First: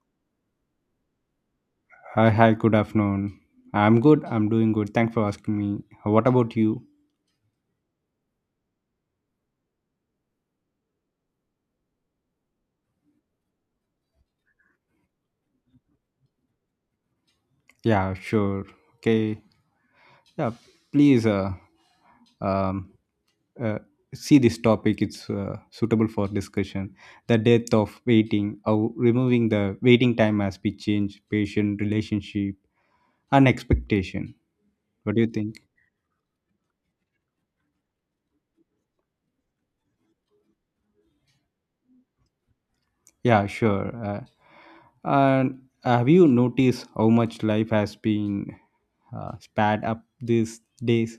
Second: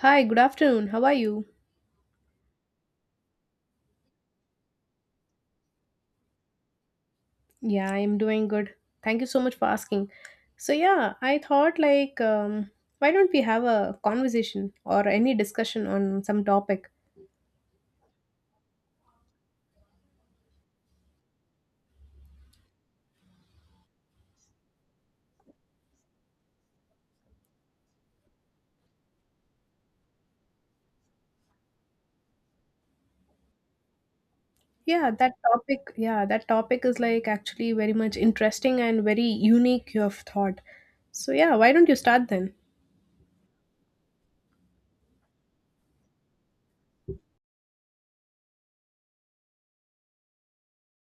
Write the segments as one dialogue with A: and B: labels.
A: Hi, good afternoon. How are you?
B: Hi, hi, good afternoon. I'm doing good. Thanks for asking me. What about you?
A: Yeah, I'm doing good. Thank you so much for asking. So, yeah, I thought like why don't we have a conversation or any discussion on some topic?
B: Yeah, sure. Okay. Yeah, please um, uh, see this topic. It's suitable for discussion. The death of waiting, or removing the waiting time as we change patient relationship and expectation.
A: Yeah,
B: What do you
A: that
B: think?
A: topic, yeah, that topic is like actually very much interesting and very unique you have thought. So, yeah, why don't you start then?
B: Yeah, sure. And have you noticed how much life has been sped up these days?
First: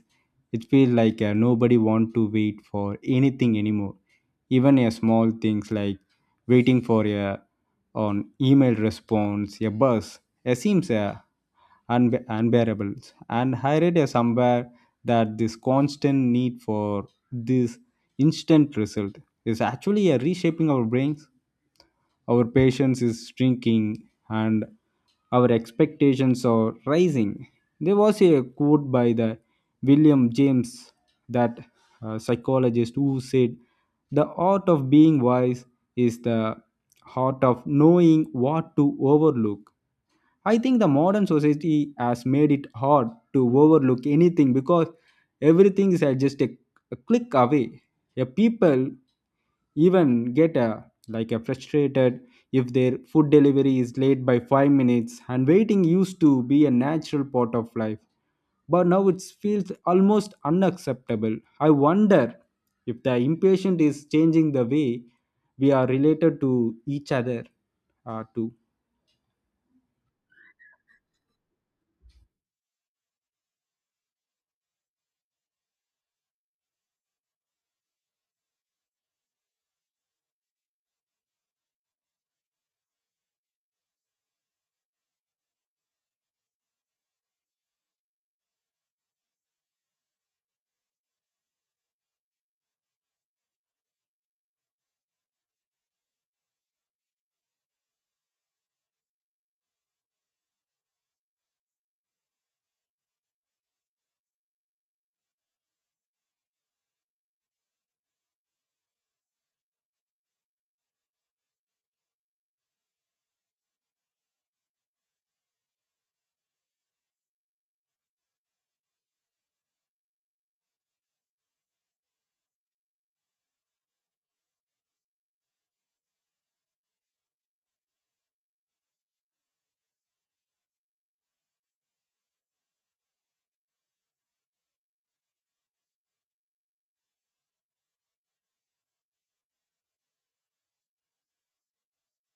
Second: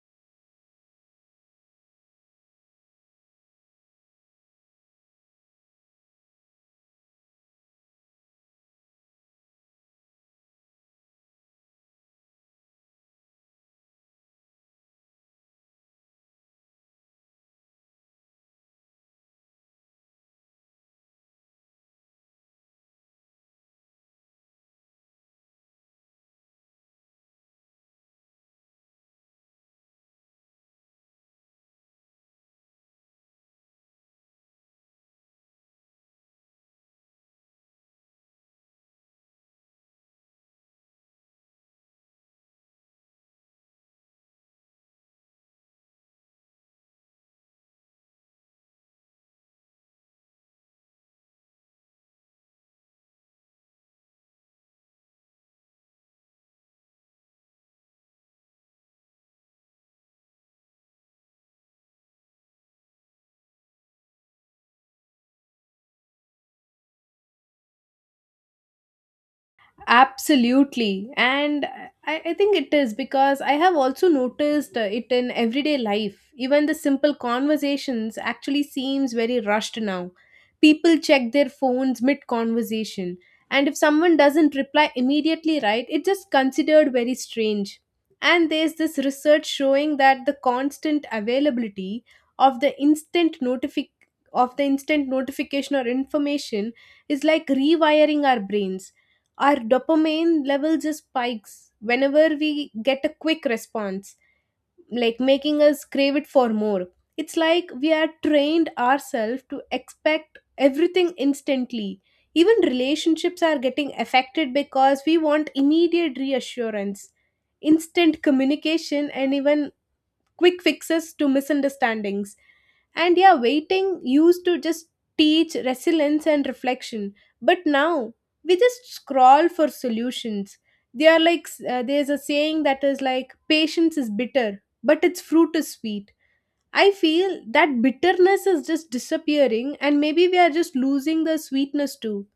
B: It feels like nobody want to wait for anything anymore. Even a small things like waiting for a on email response, a bus, it seems unbearable. And I read somewhere that this constant need for this instant result is actually a reshaping our brains. Our patience is shrinking and our expectations are rising. There was a quote by the William James, that psychologist, who said, "The art of being wise is the art of knowing what to overlook." I think the modern society has made it hard to overlook anything because everything is at just a click away. A people even get a like a frustrated if their food delivery is late by 5 minutes, and waiting used to be a natural part of life, but now it feels almost unacceptable. I wonder if the impatient is changing the way we are related to each other too.
A: Absolutely. And I think it is because I have also noticed it in everyday life. Even the simple conversations actually seems very rushed now. People check their phones mid conversation. And if someone doesn't reply immediately, right, it's just considered very strange. And there's this research showing that the constant availability of the instant notific of the instant notification or information is like rewiring our brains. Our dopamine level just spikes whenever we get a quick response, like making us crave it for more. It's like we are trained ourselves to expect everything instantly. Even relationships are getting affected because we want immediate reassurance, instant communication, and even quick fixes to misunderstandings. And yeah, waiting used to just teach resilience and reflection. But now we just scroll for solutions. They are like, there's a saying that is like, patience is bitter, but its fruit is sweet. I feel that bitterness is just disappearing, and maybe we are just losing the sweetness too.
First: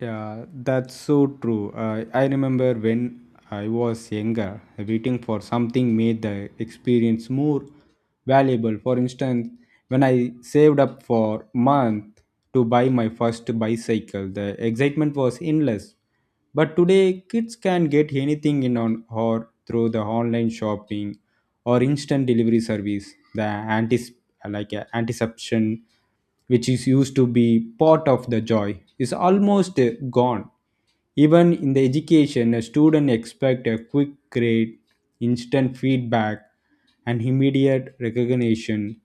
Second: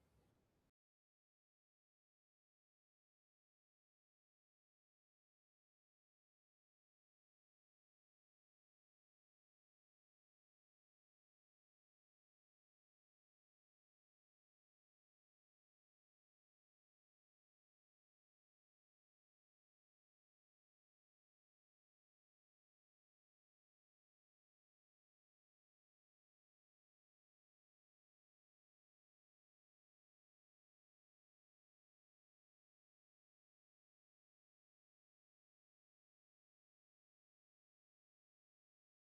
B: Yeah, that's so true. I remember when I was younger, waiting for something made the experience more valuable. For instance, when I saved up for month to buy my first bicycle, the excitement was endless. But today, kids can get anything in on or through the online shopping or instant delivery service. The anticipation which is used to be part of the joy, is almost gone. Even in the education, a student expect a quick grade, instant feedback, and immediate recognition.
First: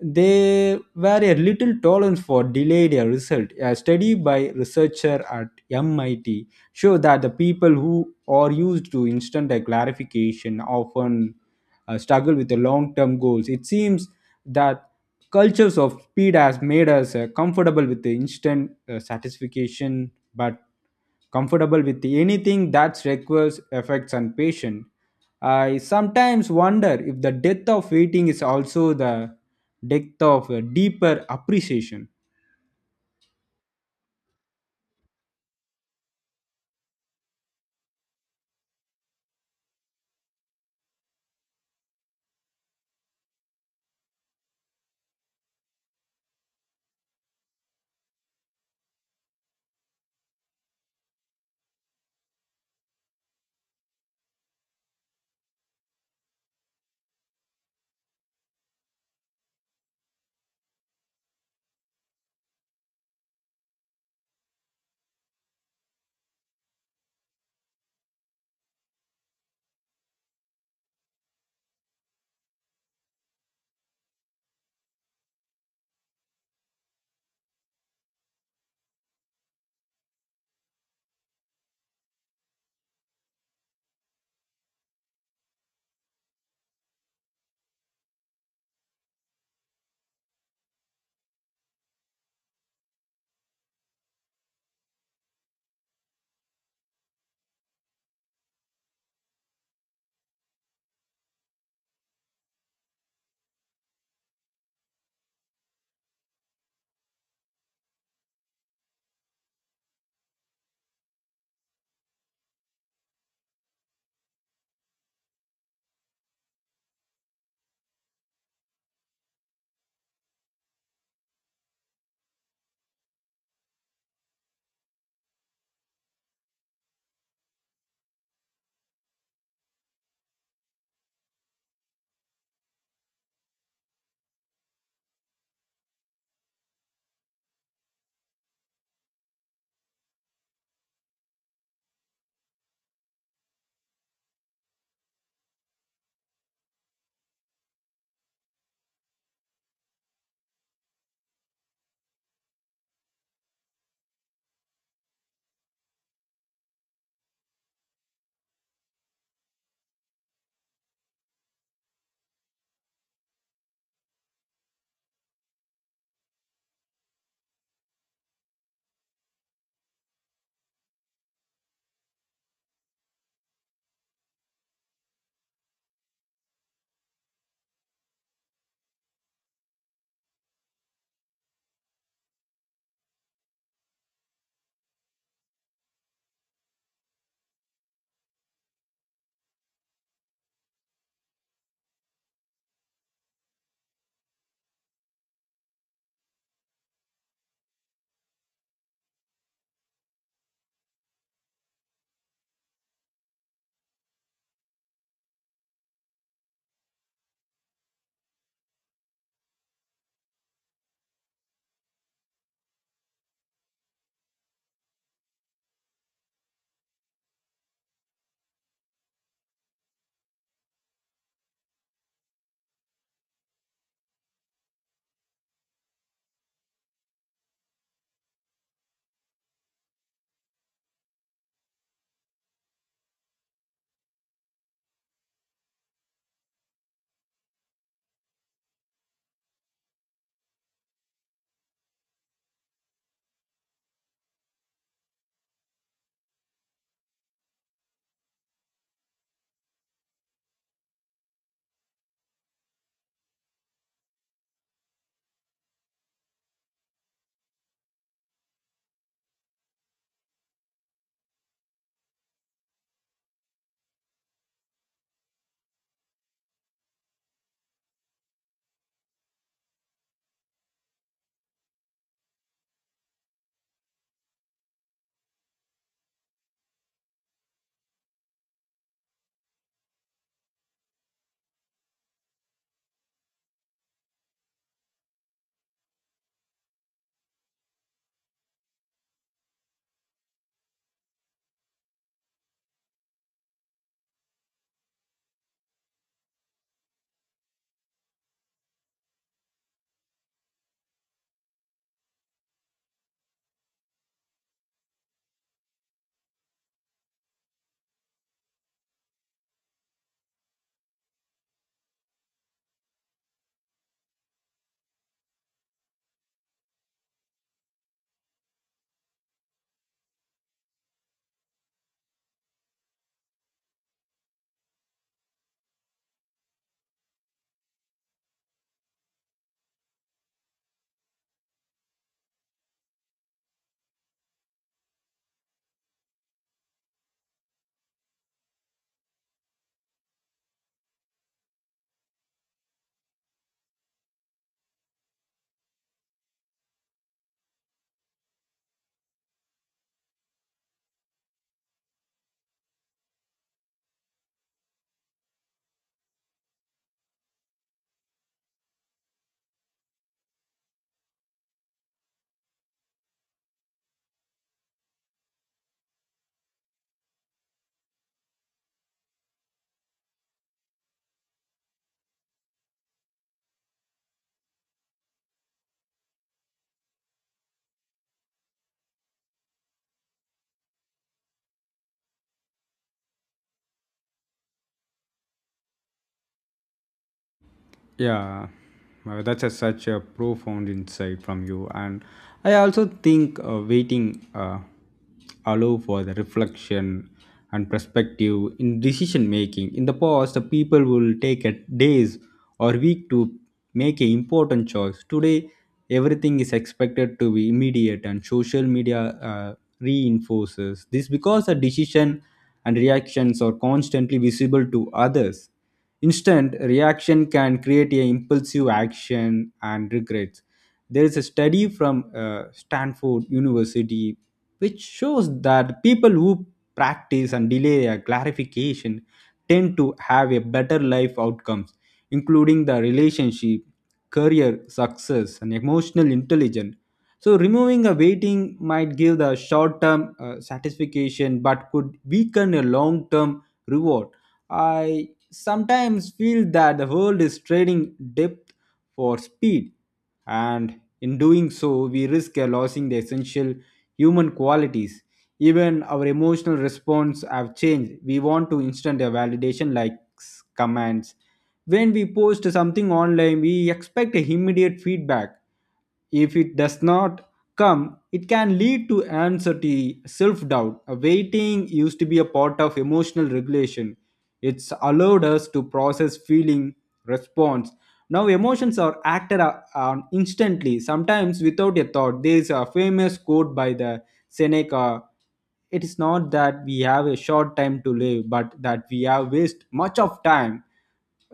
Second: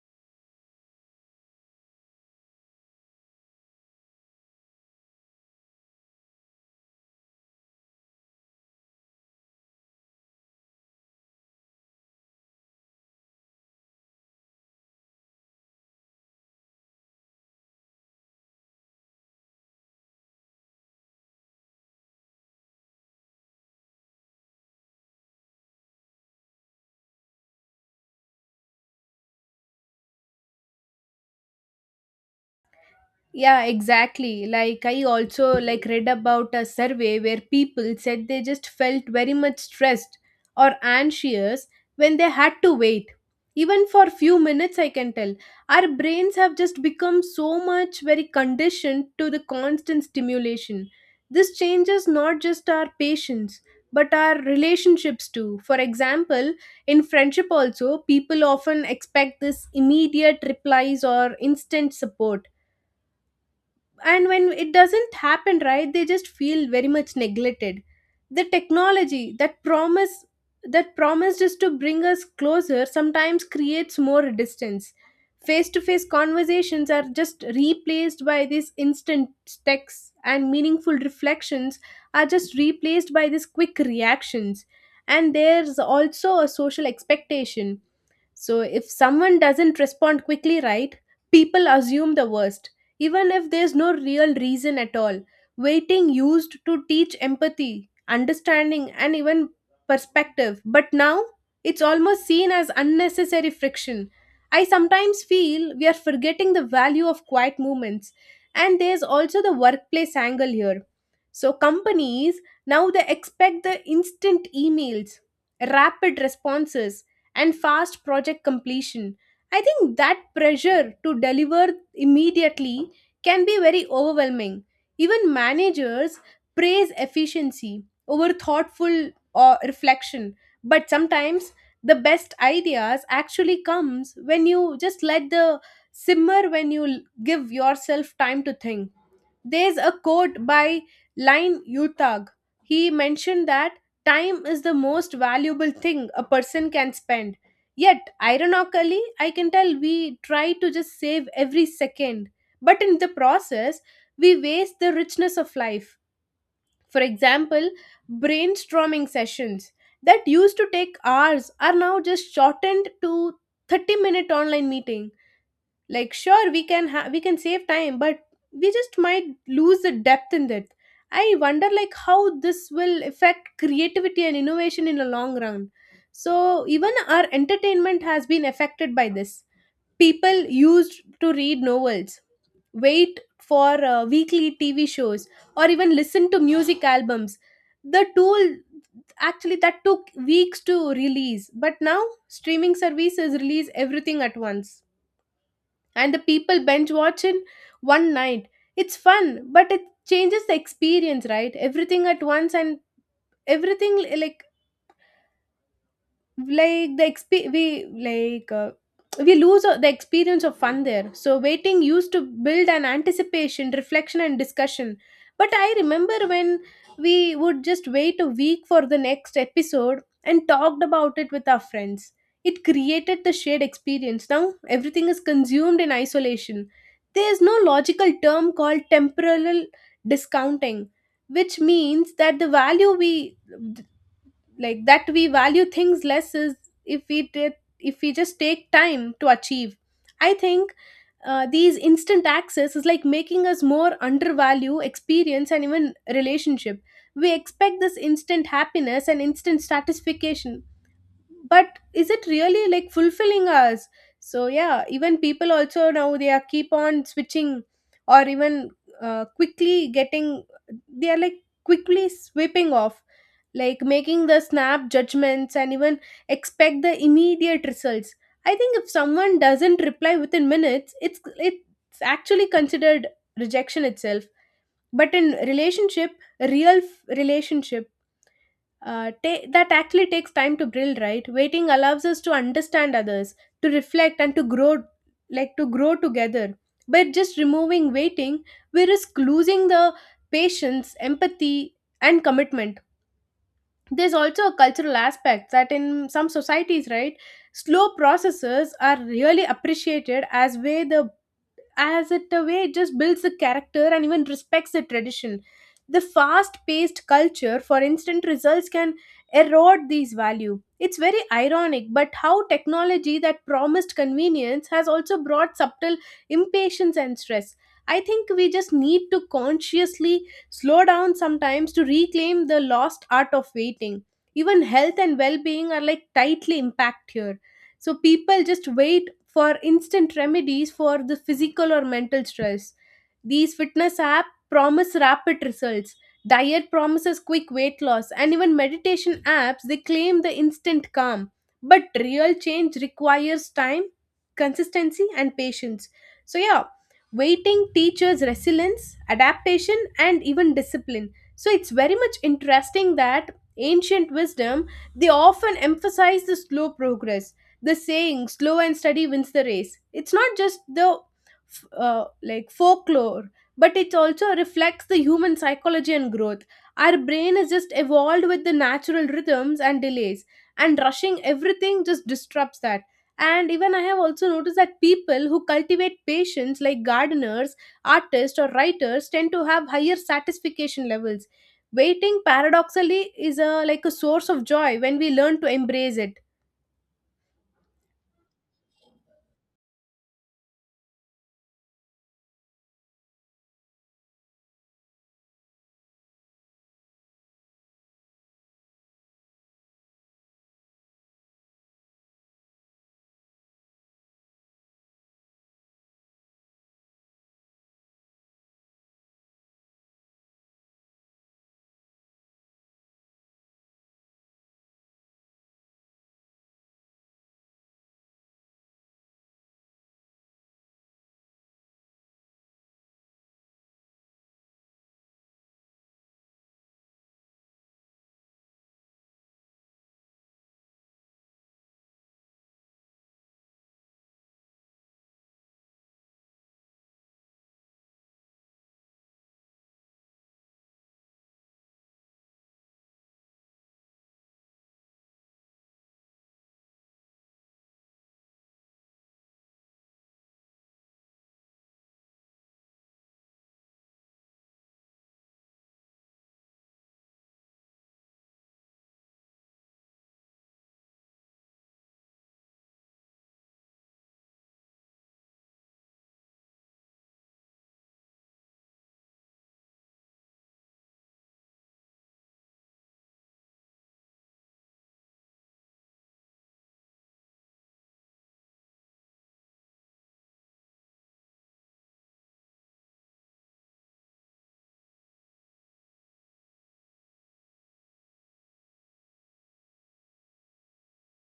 B: There were a little tolerance for delayed result. A study by researcher at MIT show that the people who are used to instant clarification often struggle with the long-term goals. It seems that cultures of speed has made us comfortable with the instant satisfaction, but comfortable with anything that requires effects and patience. I sometimes wonder if the death of waiting is also the death of a deeper appreciation.
A: Yeah, exactly, like I also like read about a survey where people said they just felt very much stressed or anxious when they had to wait even for few minutes. I can tell our brains have just become so much very conditioned to the constant stimulation. This changes not just our patience but our relationships too. For example, in friendship also people often expect this immediate replies or instant support, and when it doesn't happen, right, they just feel very much neglected. The technology that promised is to bring us closer sometimes creates more distance. Face to face conversations are just replaced by these instant texts, and meaningful reflections are just replaced by these quick reactions. And there's also a social expectation. So if someone doesn't respond quickly, right, people assume the worst, even if there's no real reason at all. Waiting used to teach empathy, understanding, and even perspective, but now it's almost seen as unnecessary friction. I sometimes feel we are forgetting the value of quiet moments, and there's also the workplace angle here. So, companies now they expect the instant emails, rapid responses, and fast project completion. I think that pressure to deliver immediately can be very overwhelming. Even managers praise efficiency over thoughtful or reflection, but sometimes the best ideas actually comes when you just let the simmer, when you give yourself time to think. There's a quote by Lin Yutag. He mentioned that time is the most valuable thing a person can spend. Yet, ironically, I can tell we try to just save every second. But in the process, we waste the richness of life. For example, brainstorming sessions that used to take hours are now just shortened to 30 minute online meeting. Like, sure, we can save time, but we just might lose the depth in that. I wonder like how this will affect creativity and innovation in the long run. So even our entertainment has been affected by this. People used to read novels, wait for weekly tv shows, or even listen to music albums. The tool actually that took weeks to release. But now streaming services release everything at once, and the people binge watch in one night. It's fun, but it changes the experience, right? Everything at once and everything like the exp we lose the experience of fun there. So waiting used to build an anticipation, reflection, and discussion. But I remember when we would just wait a week for the next episode and talked about it with our friends. It created the shared experience. Now everything is consumed in isolation. There is no logical term called temporal discounting, which means that the value we like that we value things less is if we just take time to achieve. I think, these instant access is like making us more undervalue experience and even relationship. We expect this instant happiness and instant satisfaction, but is it really like fulfilling us? So yeah, even people also now they are keep on switching or even quickly getting, they are like quickly sweeping off, like making the snap judgments, and even expect the immediate results. I think if someone doesn't reply within minutes, it's actually considered rejection itself. But in relationship, real relationship, that actually takes time to build, right? Waiting allows us to understand others, to reflect, and to grow, like to grow together. But just removing waiting, we risk losing the patience, empathy, and commitment. There's also a cultural aspect that in some societies, right, slow processes are really appreciated as way the as it a way it just builds the character and even respects the tradition. The fast-paced culture, for instant results can erode these value. It's very ironic, but how technology that promised convenience has also brought subtle impatience and stress. I think we just need to consciously slow down sometimes to reclaim the lost art of waiting. Even health and well being are like tightly impacted here. So people just wait for instant remedies for the physical or mental stress. These fitness app promise rapid results, diet promises quick weight loss, and even meditation apps they claim the instant calm. But real change requires time, consistency, and patience. So yeah, waiting teaches resilience, adaptation, and even discipline. So it's very much interesting that ancient wisdom they often emphasize the slow progress. The saying slow and steady wins the race, it's not just the like folklore, but it also reflects the human psychology and growth. Our brain is just evolved with the natural rhythms and delays, and rushing everything just disrupts that. And even I have also noticed that people who cultivate patience, like gardeners, artists, or writers, tend to have higher satisfaction levels. Waiting, paradoxically, is a like a source of joy when we learn to embrace it.
B: Yeah, that's such a profound insight from you. And I also think waiting allow for the reflection and perspective in decision making. In the past, the people will take a days or week to make an important choice. Today, everything is expected to be immediate, and social media reinforces this because the decision and reactions are constantly visible to others. Instant reaction can create a impulsive action and regrets. There is a study from Stanford University which shows that people who practice and delay a clarification tend to have a better life outcomes, including the relationship, career success, and emotional intelligence. So, removing a waiting might give the short term satisfaction but could weaken a long term reward. I sometimes feel that the world is trading depth for speed, and in doing so, we risk losing the essential human qualities. Even our emotional response have changed. We want to instant validation like commands. When we post something online, we expect a immediate feedback. If it does not come, it can lead to anxiety, self doubt. Waiting used to be a part of emotional regulation. It's allowed us to process feeling, response. Now, emotions are acted on instantly, sometimes without a thought. There is a famous quote by the Seneca. It is not that we have a short time to live, but that we have wasted much of time.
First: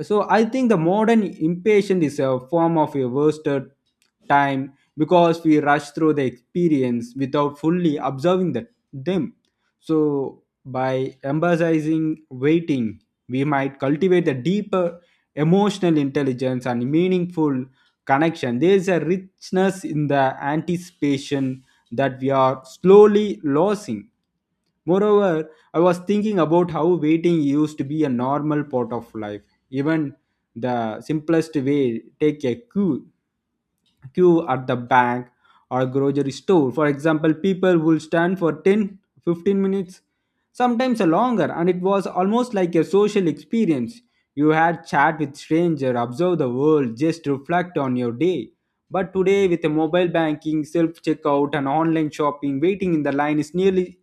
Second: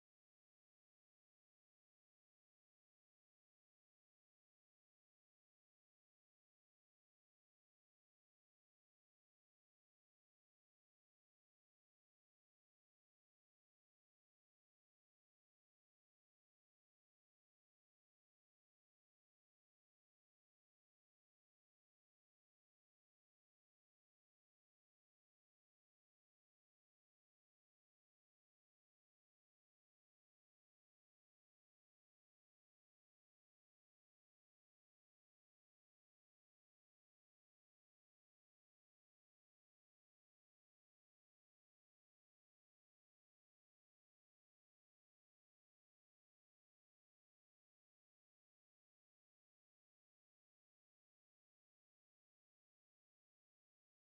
B: So I think the modern impatient is a form of a wasted time because we rush through the experience without fully observing them. So, by emphasizing waiting, we might cultivate a deeper emotional intelligence and meaningful connection. There is a richness in the anticipation that we are slowly losing. Moreover, I was thinking about how waiting used to be a normal part of life. Even the simplest way, take a queue at the bank or grocery store. For example, people will stand for 10, 15 minutes, sometimes longer, and it was almost like a social experience. You had chat with stranger, observe the world, just reflect on your day. But today, with the mobile banking, self checkout, and online shopping, waiting in the line is nearly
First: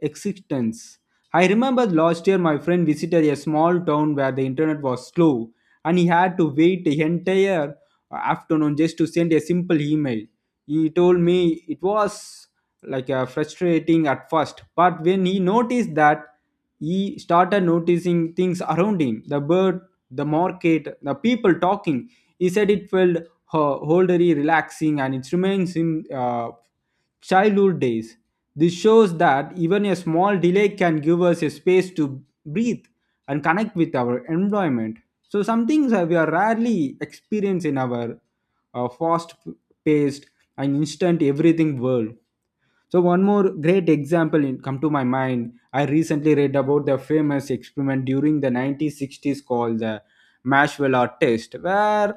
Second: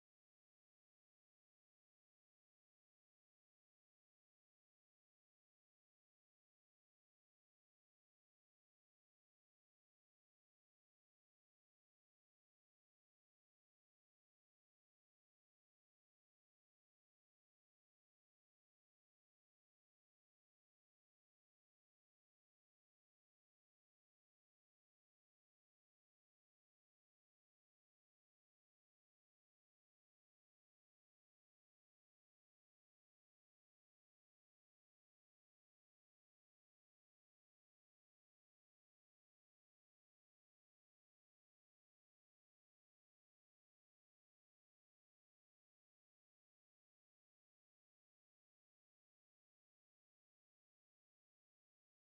B: existence. I remember last year my friend visited a small town where the internet was slow, and he had to wait the entire afternoon just to send a simple email. He told me it was like frustrating at first, but when he noticed that, he started noticing things around him, the bird, the market, the people talking. He said it felt wholly relaxing and it reminds him childhood days. This shows that even a small delay can give us a space to breathe and connect with our environment. So some things we are rarely experience in our fast-paced and instant everything world. So one more great example in, come to my mind. I recently read about the famous experiment during the 1960s called the Marshmallow test, where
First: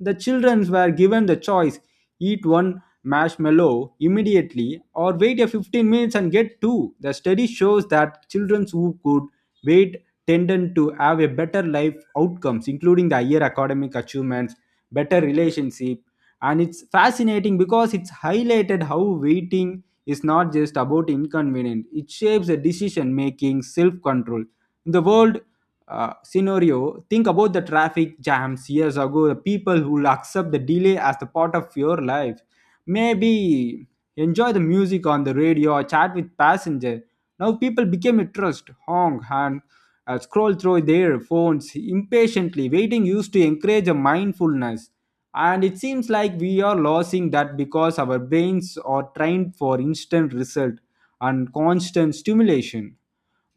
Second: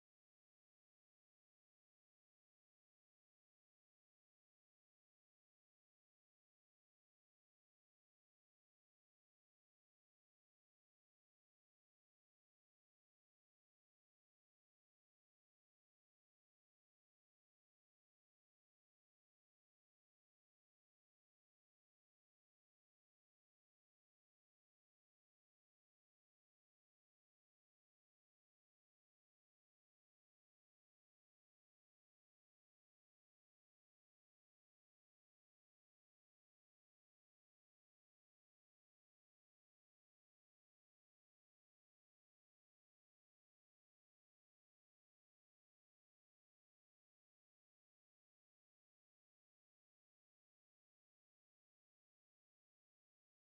B: the children were given the choice: eat one marshmallow immediately or wait a 15 minutes and get two. The study shows that children who could wait tended to have a better life outcomes, including the higher academic achievements, better relationship, and it's fascinating because it's highlighted how waiting is not just about inconvenience, it shapes a decision making, self control. In the world scenario, think about the traffic jams years ago, the people who accept the delay as the part of your life. Maybe enjoy the music on the radio or chat with passenger. Now people became a trust, honk, and scroll through their phones impatiently. Waiting used to encourage a mindfulness, and it seems like we are losing that because our brains are trained for instant result and constant stimulation.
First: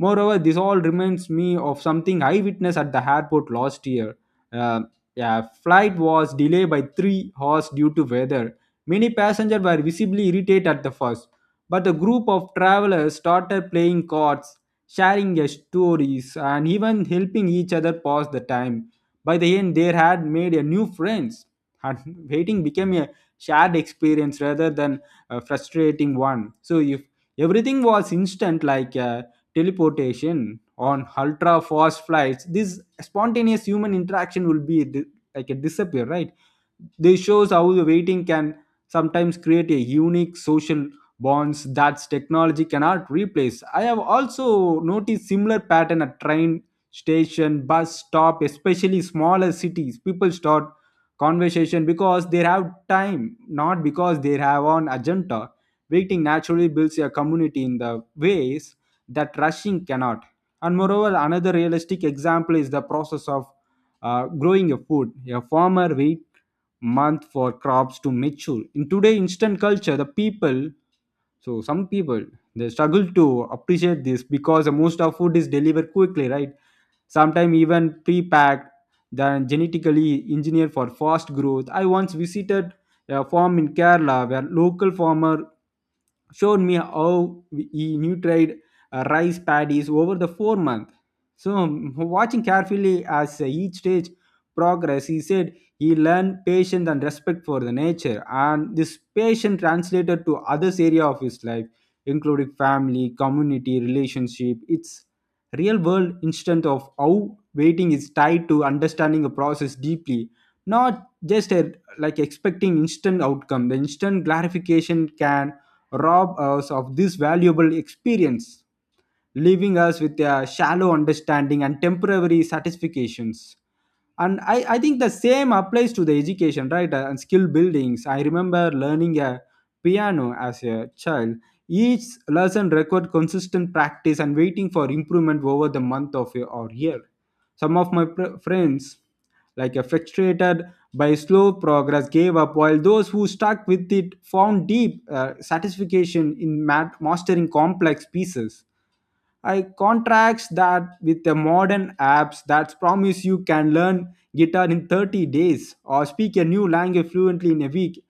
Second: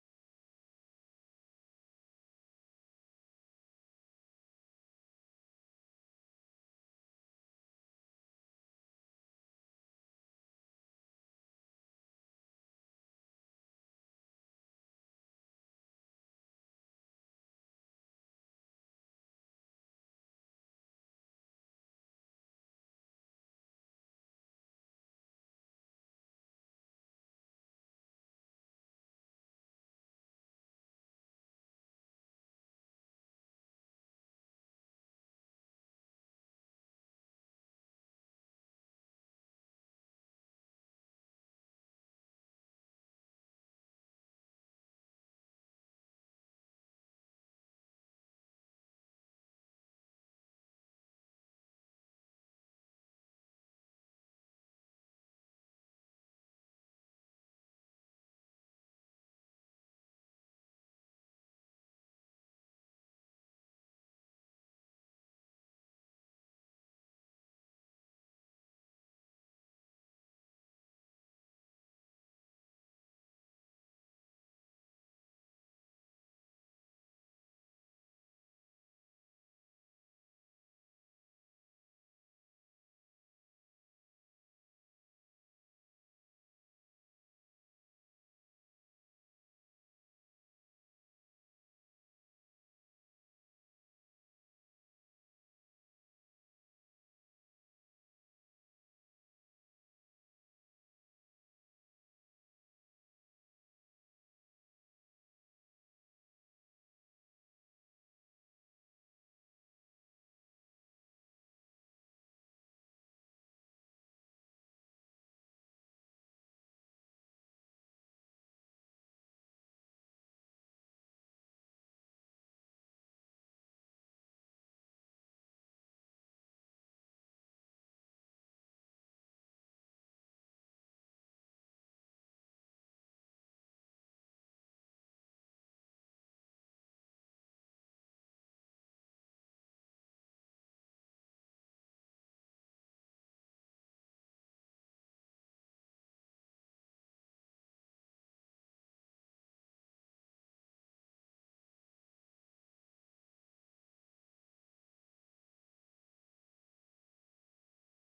B: Moreover, this all reminds me of something I witnessed at the airport last year. Uh, yeah, flight was delayed by 3 hours due to weather. Many passengers were visibly irritated at the first, but the group of travelers started playing cards, sharing their stories, and even helping each other pass the time. By the end they had made a new friends, and waiting became a shared experience rather than a frustrating one. So if everything was instant, like teleportation on ultra fast flights, this spontaneous human interaction will be like a disappear, right? This shows how the waiting can sometimes create a unique social bonds that technology cannot replace. I have also noticed similar pattern at train station, bus stop, especially smaller cities. People start conversation because they have time, not because they have an agenda. Waiting naturally builds a community in the ways that rushing cannot. And moreover, another realistic example is the process of growing a food. A farmer waits month for crops to mature. In today instant culture, the people, so some people they struggle to appreciate this because most of food is delivered quickly, right, sometimes even pre-packed, then genetically engineered for fast growth. I once visited a farm in Kerala where local farmer showed me how he nutried rice paddies over the 4 months. So, watching carefully as each stage progressed, he said he learned patience and respect for the nature, and this patience translated to others area of his life, including family, community, relationship. It's real world instance of how waiting is tied to understanding a process deeply, not just like expecting instant outcome. The instant clarification can rob us of this valuable experience, leaving us with a shallow understanding and temporary satisfactions. And I think the same applies to the education, right? And skill buildings. I remember learning a piano as a child. Each lesson required consistent practice and waiting for improvement over the month of or year. Some of my friends, like a frustrated by slow progress, gave up, while those who stuck with it found deep satisfaction in mastering complex pieces. I contracts that with the modern apps that promise you can learn guitar in 30 days or speak a new language fluently in a week.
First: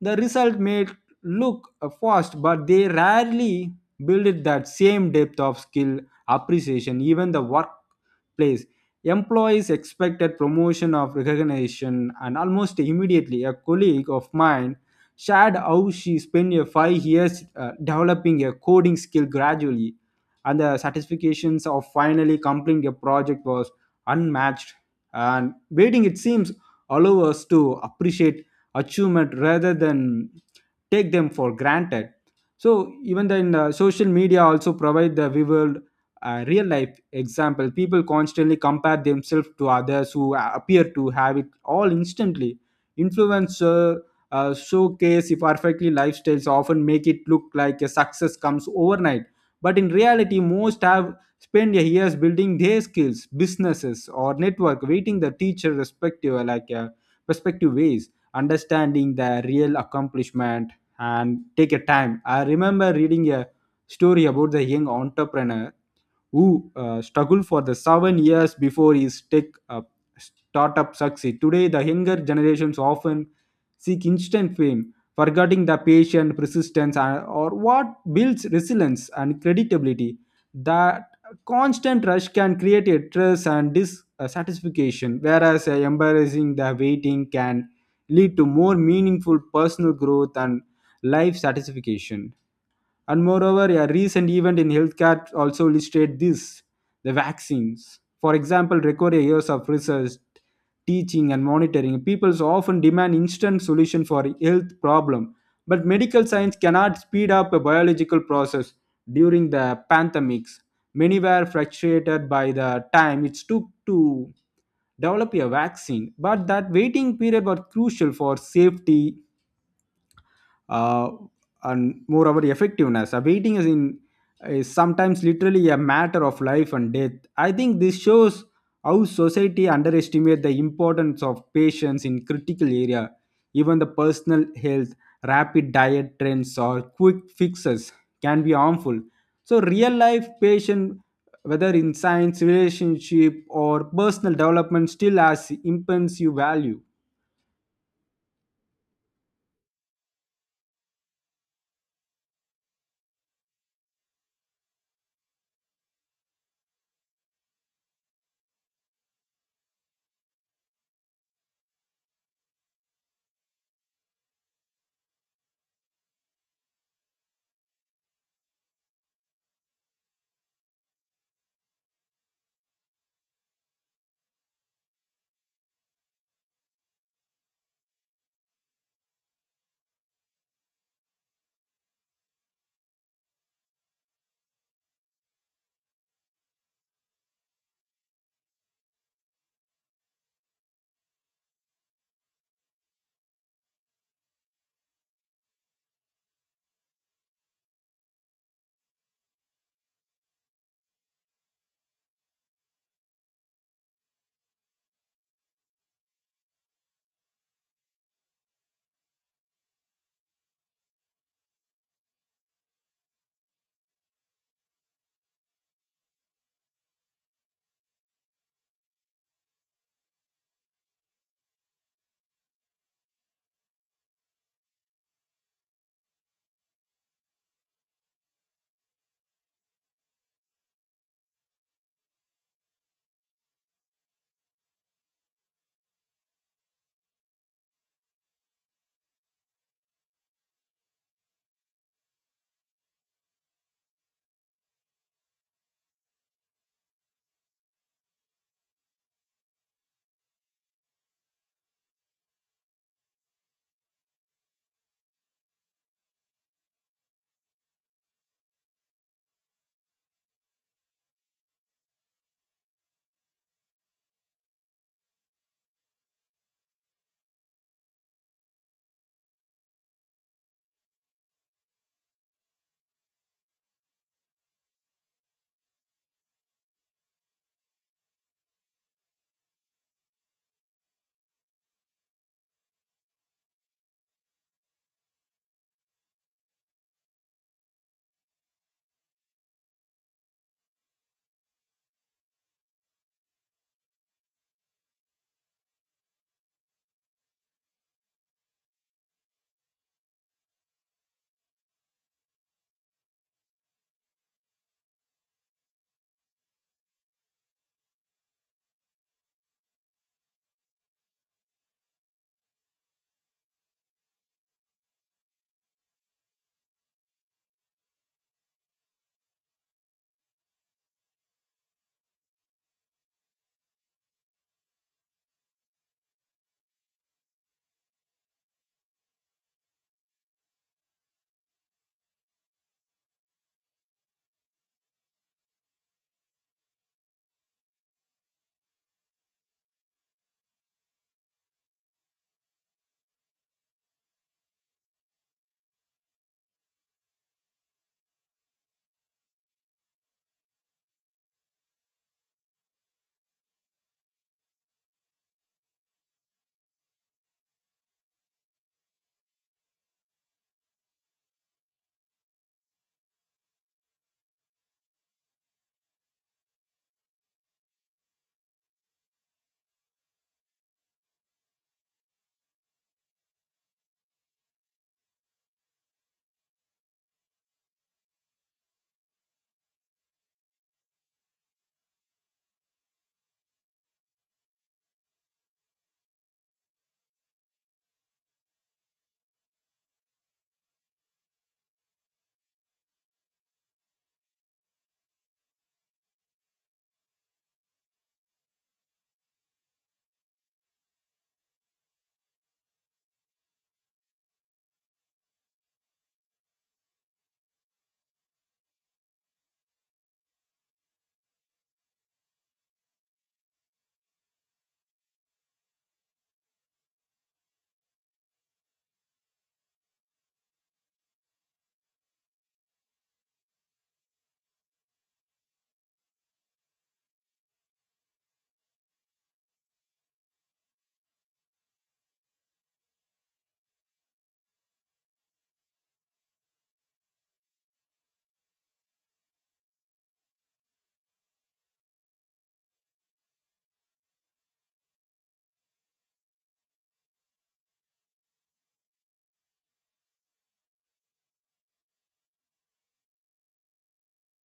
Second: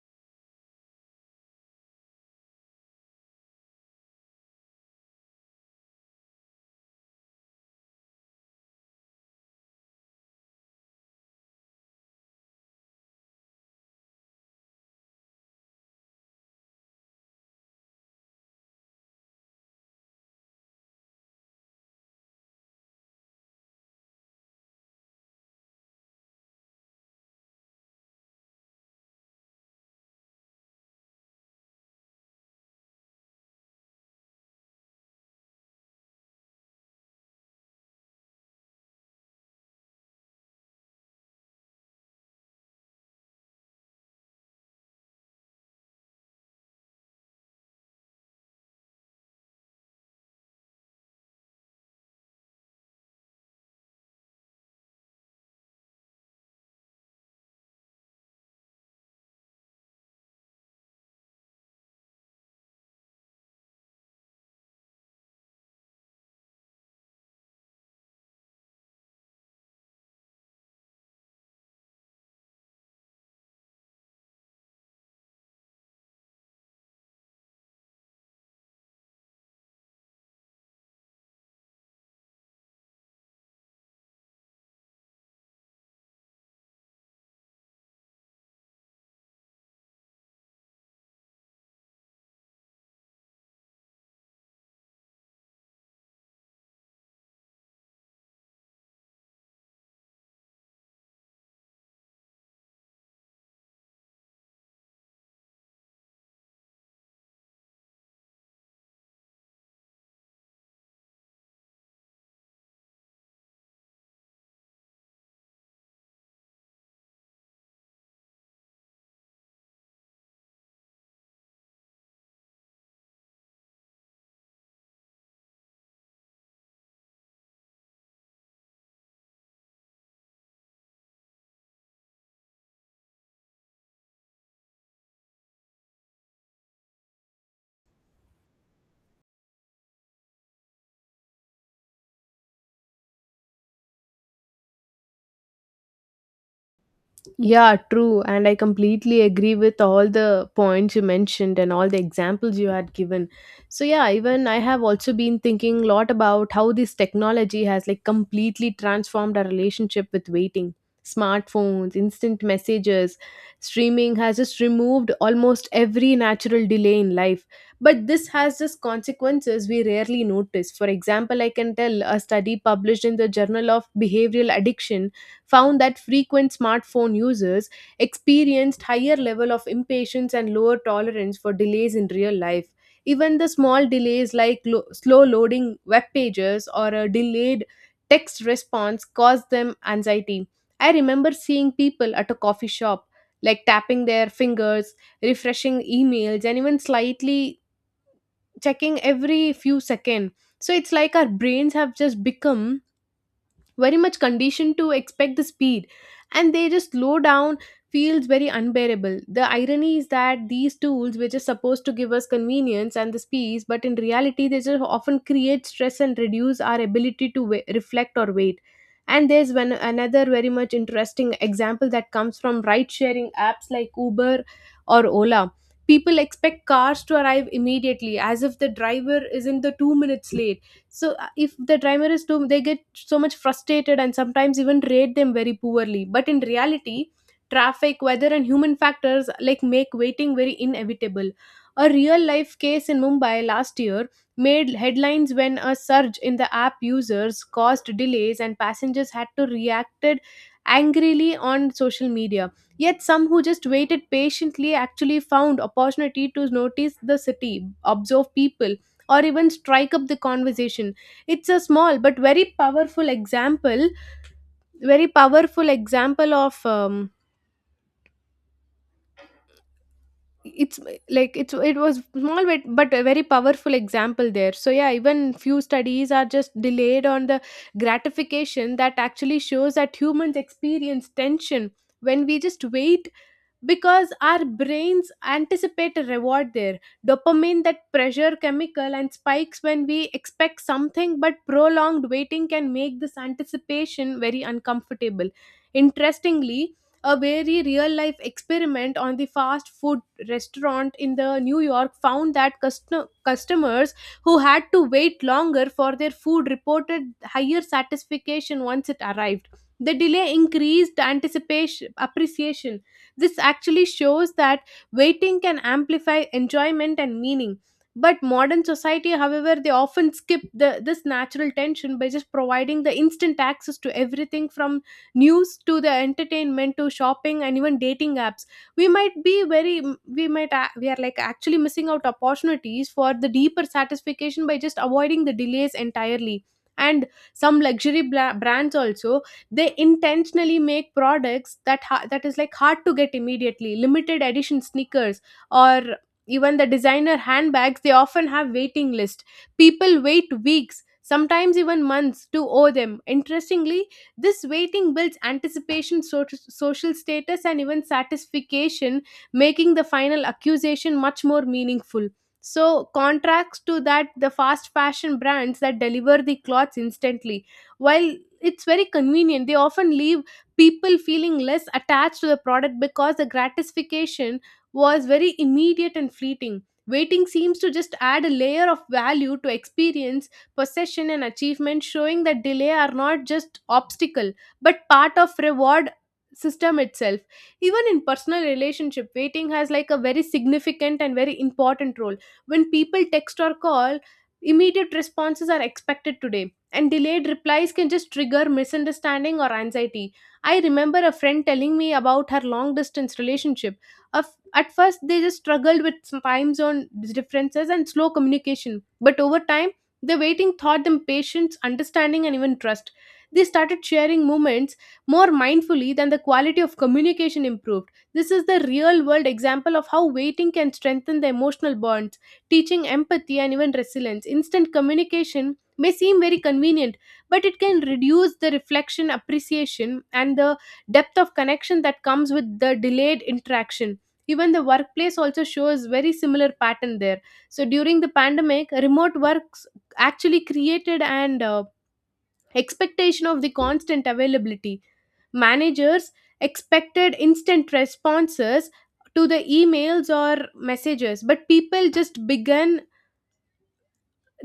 B: The result may look fast, but they rarely build it that same depth of skill appreciation, even the workplace. Employees expected promotion of recognition and almost immediately, a colleague of mine shared how she spent a 5 years developing a coding skill gradually, and the satisfactions of finally completing a project was unmatched. And waiting, it seems, allow us to appreciate achievement rather than take them for granted. So even then, social media also provide the vivid real life example. People constantly compare themselves to others who appear to have it all instantly. Influencer showcase if perfectly lifestyles often make it look like a success comes overnight, but in reality most have spent their years building their skills, businesses, or network. Waiting the teacher respective, like perspective ways, understanding the real accomplishment, and take a time. I remember reading a story about the young entrepreneur who struggled for the 7 years before his tech startup succeed. Today, the younger generations often seek instant fame, forgetting the patience, persistence, and, or what builds resilience and credibility. That constant rush can create a stress and dissatisfaction, whereas embarrassing the waiting can lead to more meaningful personal growth and life satisfaction. And moreover, a recent event in healthcare also illustrate this. The vaccines, for example, require years of research, teaching, and monitoring. People often demand instant solution for health problem, but medical science cannot speed up a biological process. During the pandemics, many were frustrated by the time it took to develop a vaccine, but that waiting period was crucial for safety uh, and more about effectiveness. A waiting is sometimes literally a matter of life and death. I think this shows how society underestimates the importance of patience in critical area, even the personal health, rapid diet trends or quick fixes can be harmful. So real life patient, whether in science, relationship or personal development, still has immense value.
A: Yeah, true. And I completely agree with all the points you mentioned and all the examples you had given. So, yeah, even I have also been thinking a lot about how this technology has like completely transformed our relationship with waiting. Smartphones, instant messages, streaming has just removed almost every natural delay in life. But this has just consequences we rarely notice. For example, I can tell a study published in the Journal of Behavioral Addiction found that frequent smartphone users experienced higher level of impatience and lower tolerance for delays in real life. Even the small delays like slow loading web pages or a delayed text response caused them anxiety. I remember seeing people at a coffee shop, like tapping their fingers, refreshing emails, and even slightly checking every few seconds. So it's like our brains have just become very much conditioned to expect the speed, and they just slow down feels very unbearable. The irony is that these tools which are supposed to give us convenience and the speed, but in reality they just often create stress and reduce our ability to reflect or wait. And there's one another very much interesting example that comes from ride sharing apps like Uber or Ola. People expect cars to arrive immediately as if the driver is in the 2 minutes late. So, if the timer is too, they get so much frustrated and sometimes even rate them very poorly. But in reality, traffic, weather, and human factors like make waiting very inevitable. A real life case in Mumbai last year made headlines when a surge in the app users caused delays and passengers had to reacted angrily on social media. Yet some who just waited patiently actually found opportunity to notice the city, observe people, or even strike up the conversation. It's a small but very powerful example. Very powerful example of it's like it's It was small, but a very powerful example there. So yeah, even few studies are just delayed on the gratification that actually shows that humans experience tension when we just wait, because our brains anticipate a reward there. Dopamine, that pressure chemical, and spikes when we expect something. But prolonged waiting can make this anticipation very uncomfortable. Interestingly, a very real life experiment on the fast food restaurant in the New York found that customers who had to wait longer for their food reported higher satisfaction once it arrived. The delay increased anticipation, appreciation. This actually shows that waiting can amplify enjoyment and meaning. But modern society, however, they often skip this natural tension by just providing the instant access to everything from news to the entertainment to shopping and even dating apps. We might be very, we might, a- We are like actually missing out opportunities for the deeper satisfaction by just avoiding the delays entirely. And some luxury brands also they intentionally make products that is like hard to get immediately, limited edition sneakers or even the designer handbags. They often have waiting list. People wait weeks, sometimes even months to owe them. Interestingly, this waiting builds anticipation, social status and even satisfaction, making the final accusation much more meaningful. So contrast to that, the fast fashion brands that deliver the clothes instantly, while it's very convenient, they often leave people feeling less attached to the product because the gratification was very immediate and fleeting. Waiting seems to just add a layer of value to experience, possession and achievement, showing that delay are not just obstacle but part of reward system itself. Even in personal relationship, waiting has like a very significant and very important role. When people text or call, immediate responses are expected today, and delayed replies can just trigger misunderstanding or anxiety. I remember a friend telling me about her long distance relationship. Of- At first, they just struggled with some time zone differences and slow communication, but over time, the waiting taught them patience, understanding, and even trust. They started sharing moments more mindfully, than the quality of communication improved. This is the real world example of how waiting can strengthen the emotional bonds, teaching empathy and even resilience. Instant communication may seem very convenient, but it can reduce the reflection, appreciation, and the depth of connection that comes with the delayed interaction. Even the workplace also shows very similar pattern there. So during the pandemic, remote works actually created an expectation of the constant availability. Managers expected instant responses to the emails or messages, but people just began,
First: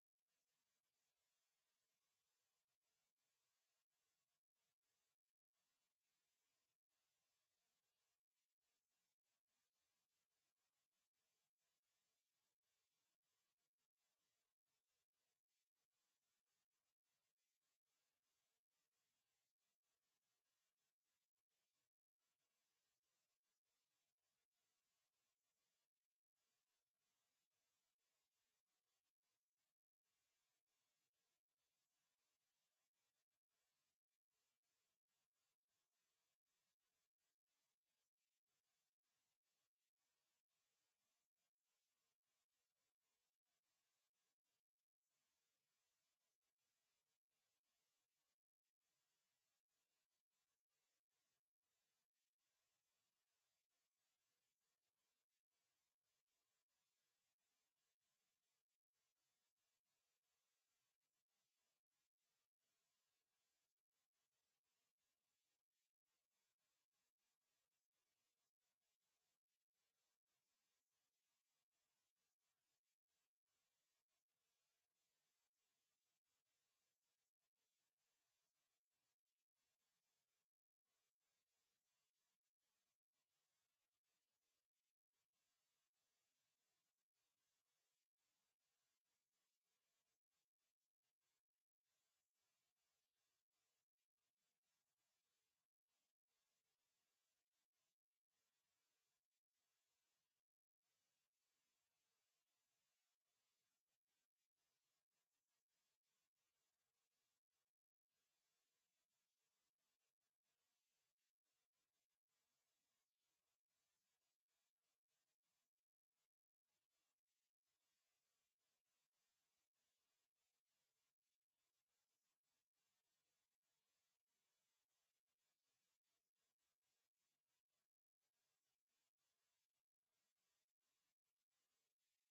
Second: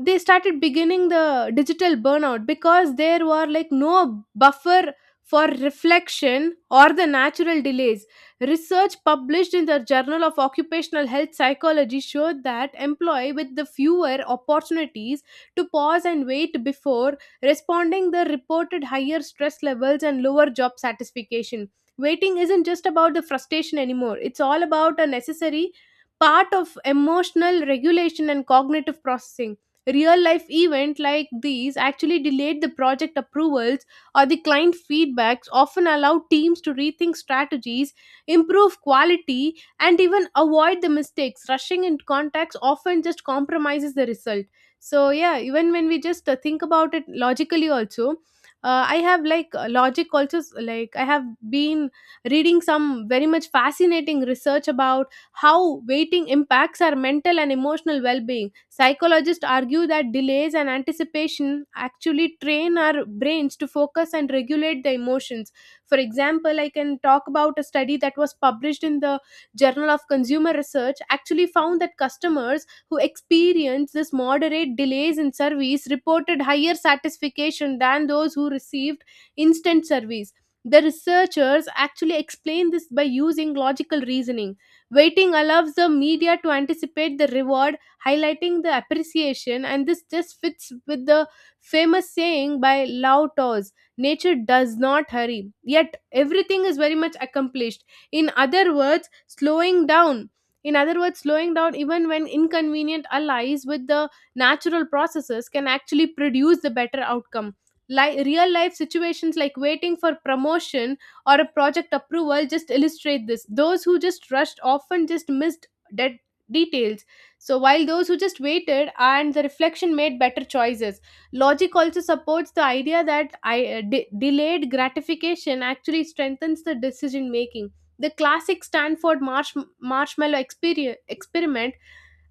A: they started beginning the digital burnout because there were like no buffer for reflection or the natural delays. Research published in the journal of occupational health psychology showed that employee with the fewer opportunities to pause and wait before responding the reported higher stress levels and lower job satisfaction. Waiting isn't just about the frustration anymore, it's all about a necessary part of emotional regulation and cognitive processing. Real life events like these actually delayed the project approvals or the client feedbacks, often allow teams to rethink strategies, improve quality, and even avoid the mistakes. Rushing in contacts often just compromises the result. So, yeah, even when we just think about it logically, also. I have like logic also like I have been reading some very much fascinating research about how waiting impacts our mental and emotional well-being. Psychologists argue that delays and anticipation actually train our brains to focus and regulate the emotions. For example, I can talk about a study that was published in the journal of consumer research, actually found that customers who experienced this moderate delays in service reported higher satisfaction than those who received instant service. The researchers actually explained this by using logical reasoning. Waiting allows the media to anticipate the reward, highlighting the appreciation, and this just fits with the famous saying by Lao Tzu: nature does not hurry, yet everything is very much accomplished. In other words, slowing down. In other words, slowing down even when inconvenient allies with the natural processes can actually produce the better outcome. Like real life situations like waiting for promotion or a project approval just illustrate this. Those who just rushed often just missed that details. So while those who just waited and the reflection made better choices. Logic also supports the idea that delayed gratification actually strengthens the decision making. The classic Stanford marshmallow experiment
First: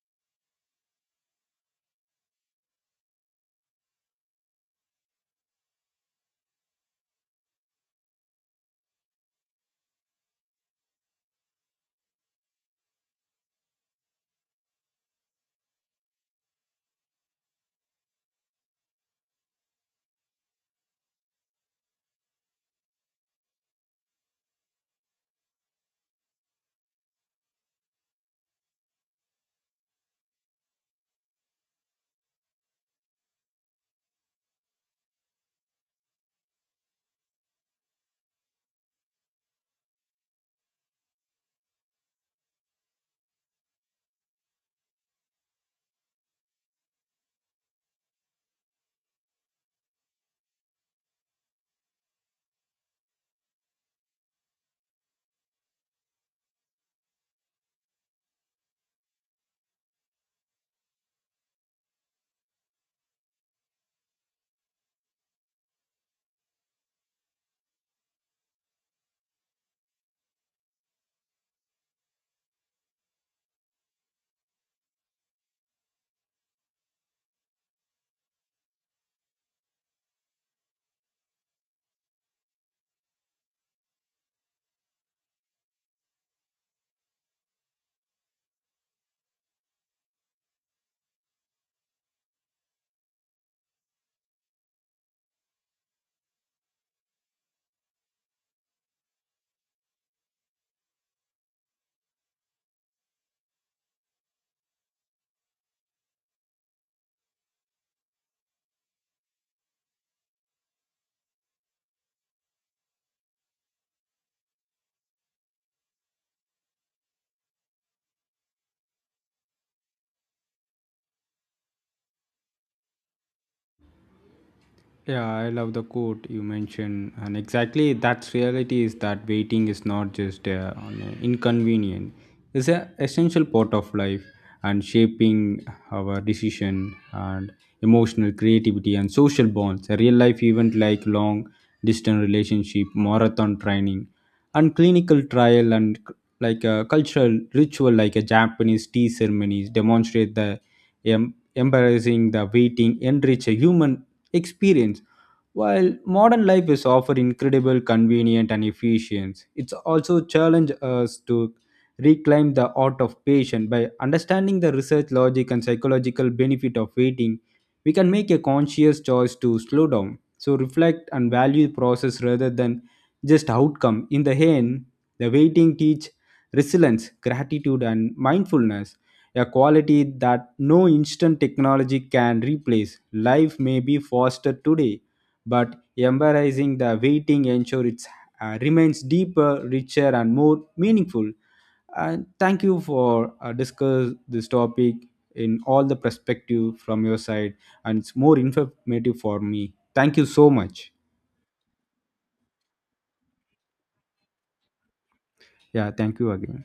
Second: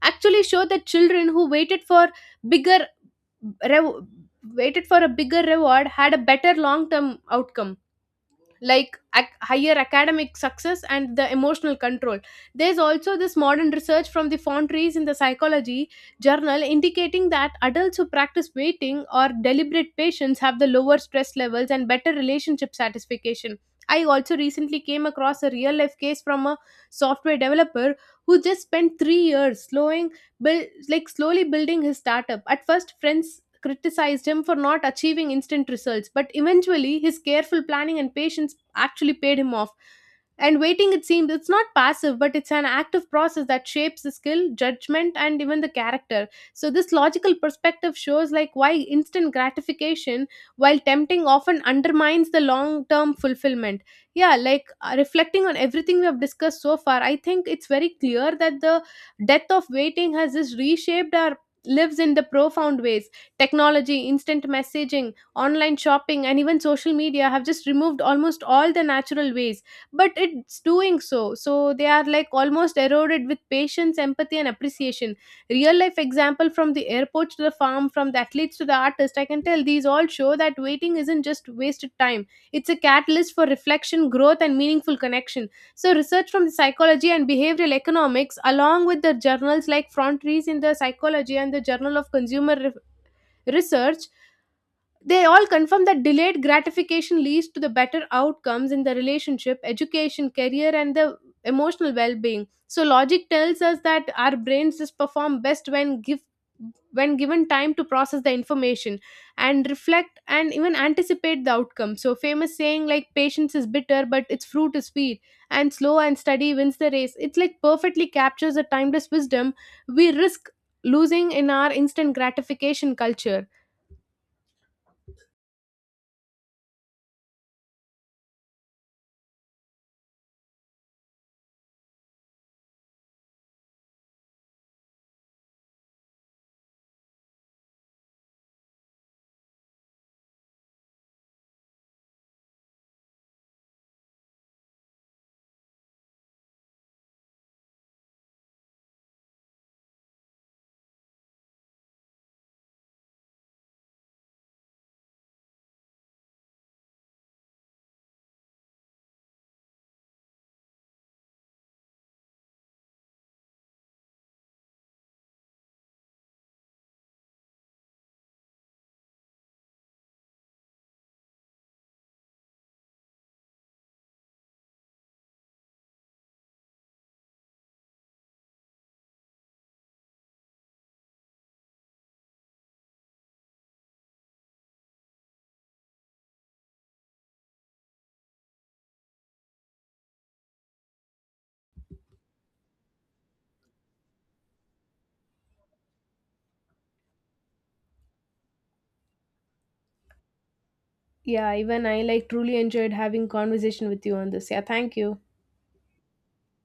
A: actually showed that children who waited for bigger rev- waited for a bigger reward had a better long term outcome, like higher academic success and the emotional control. There's also this modern research from the foundries in the psychology journal indicating that adults who practice waiting or deliberate patience have the lower stress levels and better relationship satisfaction. I also recently came across a real life case from a software developer who just spent 3 years slowing build, like slowly building his startup. At first friends criticized him for not achieving instant results, but eventually his careful planning and patience actually paid him off. And waiting, it seems, it's not passive, but it's an active process that shapes the skill, judgment, and even the character. So, this logical perspective shows like why instant gratification, while tempting, often undermines the long term fulfillment. Yeah, like reflecting on everything we have discussed so far, I think it's very clear that the death of waiting has just reshaped our lives in the profound ways. Technology, instant messaging, online shopping, and even social media have just removed almost all the natural ways, but it's doing so. So they are like almost eroded with patience, empathy, and appreciation. Real life example from the airport to the farm, from the athletes to the artist, I can tell these all show that waiting isn't just wasted time. It's a catalyst for reflection, growth, and meaningful connection. So, research from the psychology and behavioral economics, along with the journals like Frontiers in the psychology and the Journal of Consumer research, they all confirm that delayed gratification leads to the better outcomes in the relationship education career and the emotional well-being. So logic tells us that our brains just perform best when give when given time to process the information and reflect and even anticipate the outcome. So famous saying like patience is bitter but its fruit is sweet, and slow and steady wins the race, it's like perfectly captures the timeless wisdom we risk losing in our instant gratification culture.
B: Yeah, I love the quote you mentioned, and exactly that's reality is that waiting is not just an inconvenient; it's an essential part of life and shaping our decision and emotional creativity and social bonds. A real life event like long distance relationship, marathon training, and clinical trial and like a cultural ritual like a Japanese tea ceremonies demonstrate the Em- embarrassing the waiting enrich a human experience. While modern life is often incredible, convenient, and efficient, it's also challenge us to reclaim the art of patience by understanding the research logic and psychological benefit of waiting. We can make a conscious choice to slow down, so reflect and value process rather than just outcome. In the end, the waiting teach resilience, gratitude, and mindfulness, a quality that no instant technology can replace. Life may be faster today, but embracing the waiting ensure it remains deeper, richer, and more meaningful. And thank you for discuss this topic in all the perspective from your side, and it's more informative for me. Thank you so much.
A: Yeah, even I like truly enjoyed having conversation with you on this. Yeah, thank you.
B: Yeah, thank you again.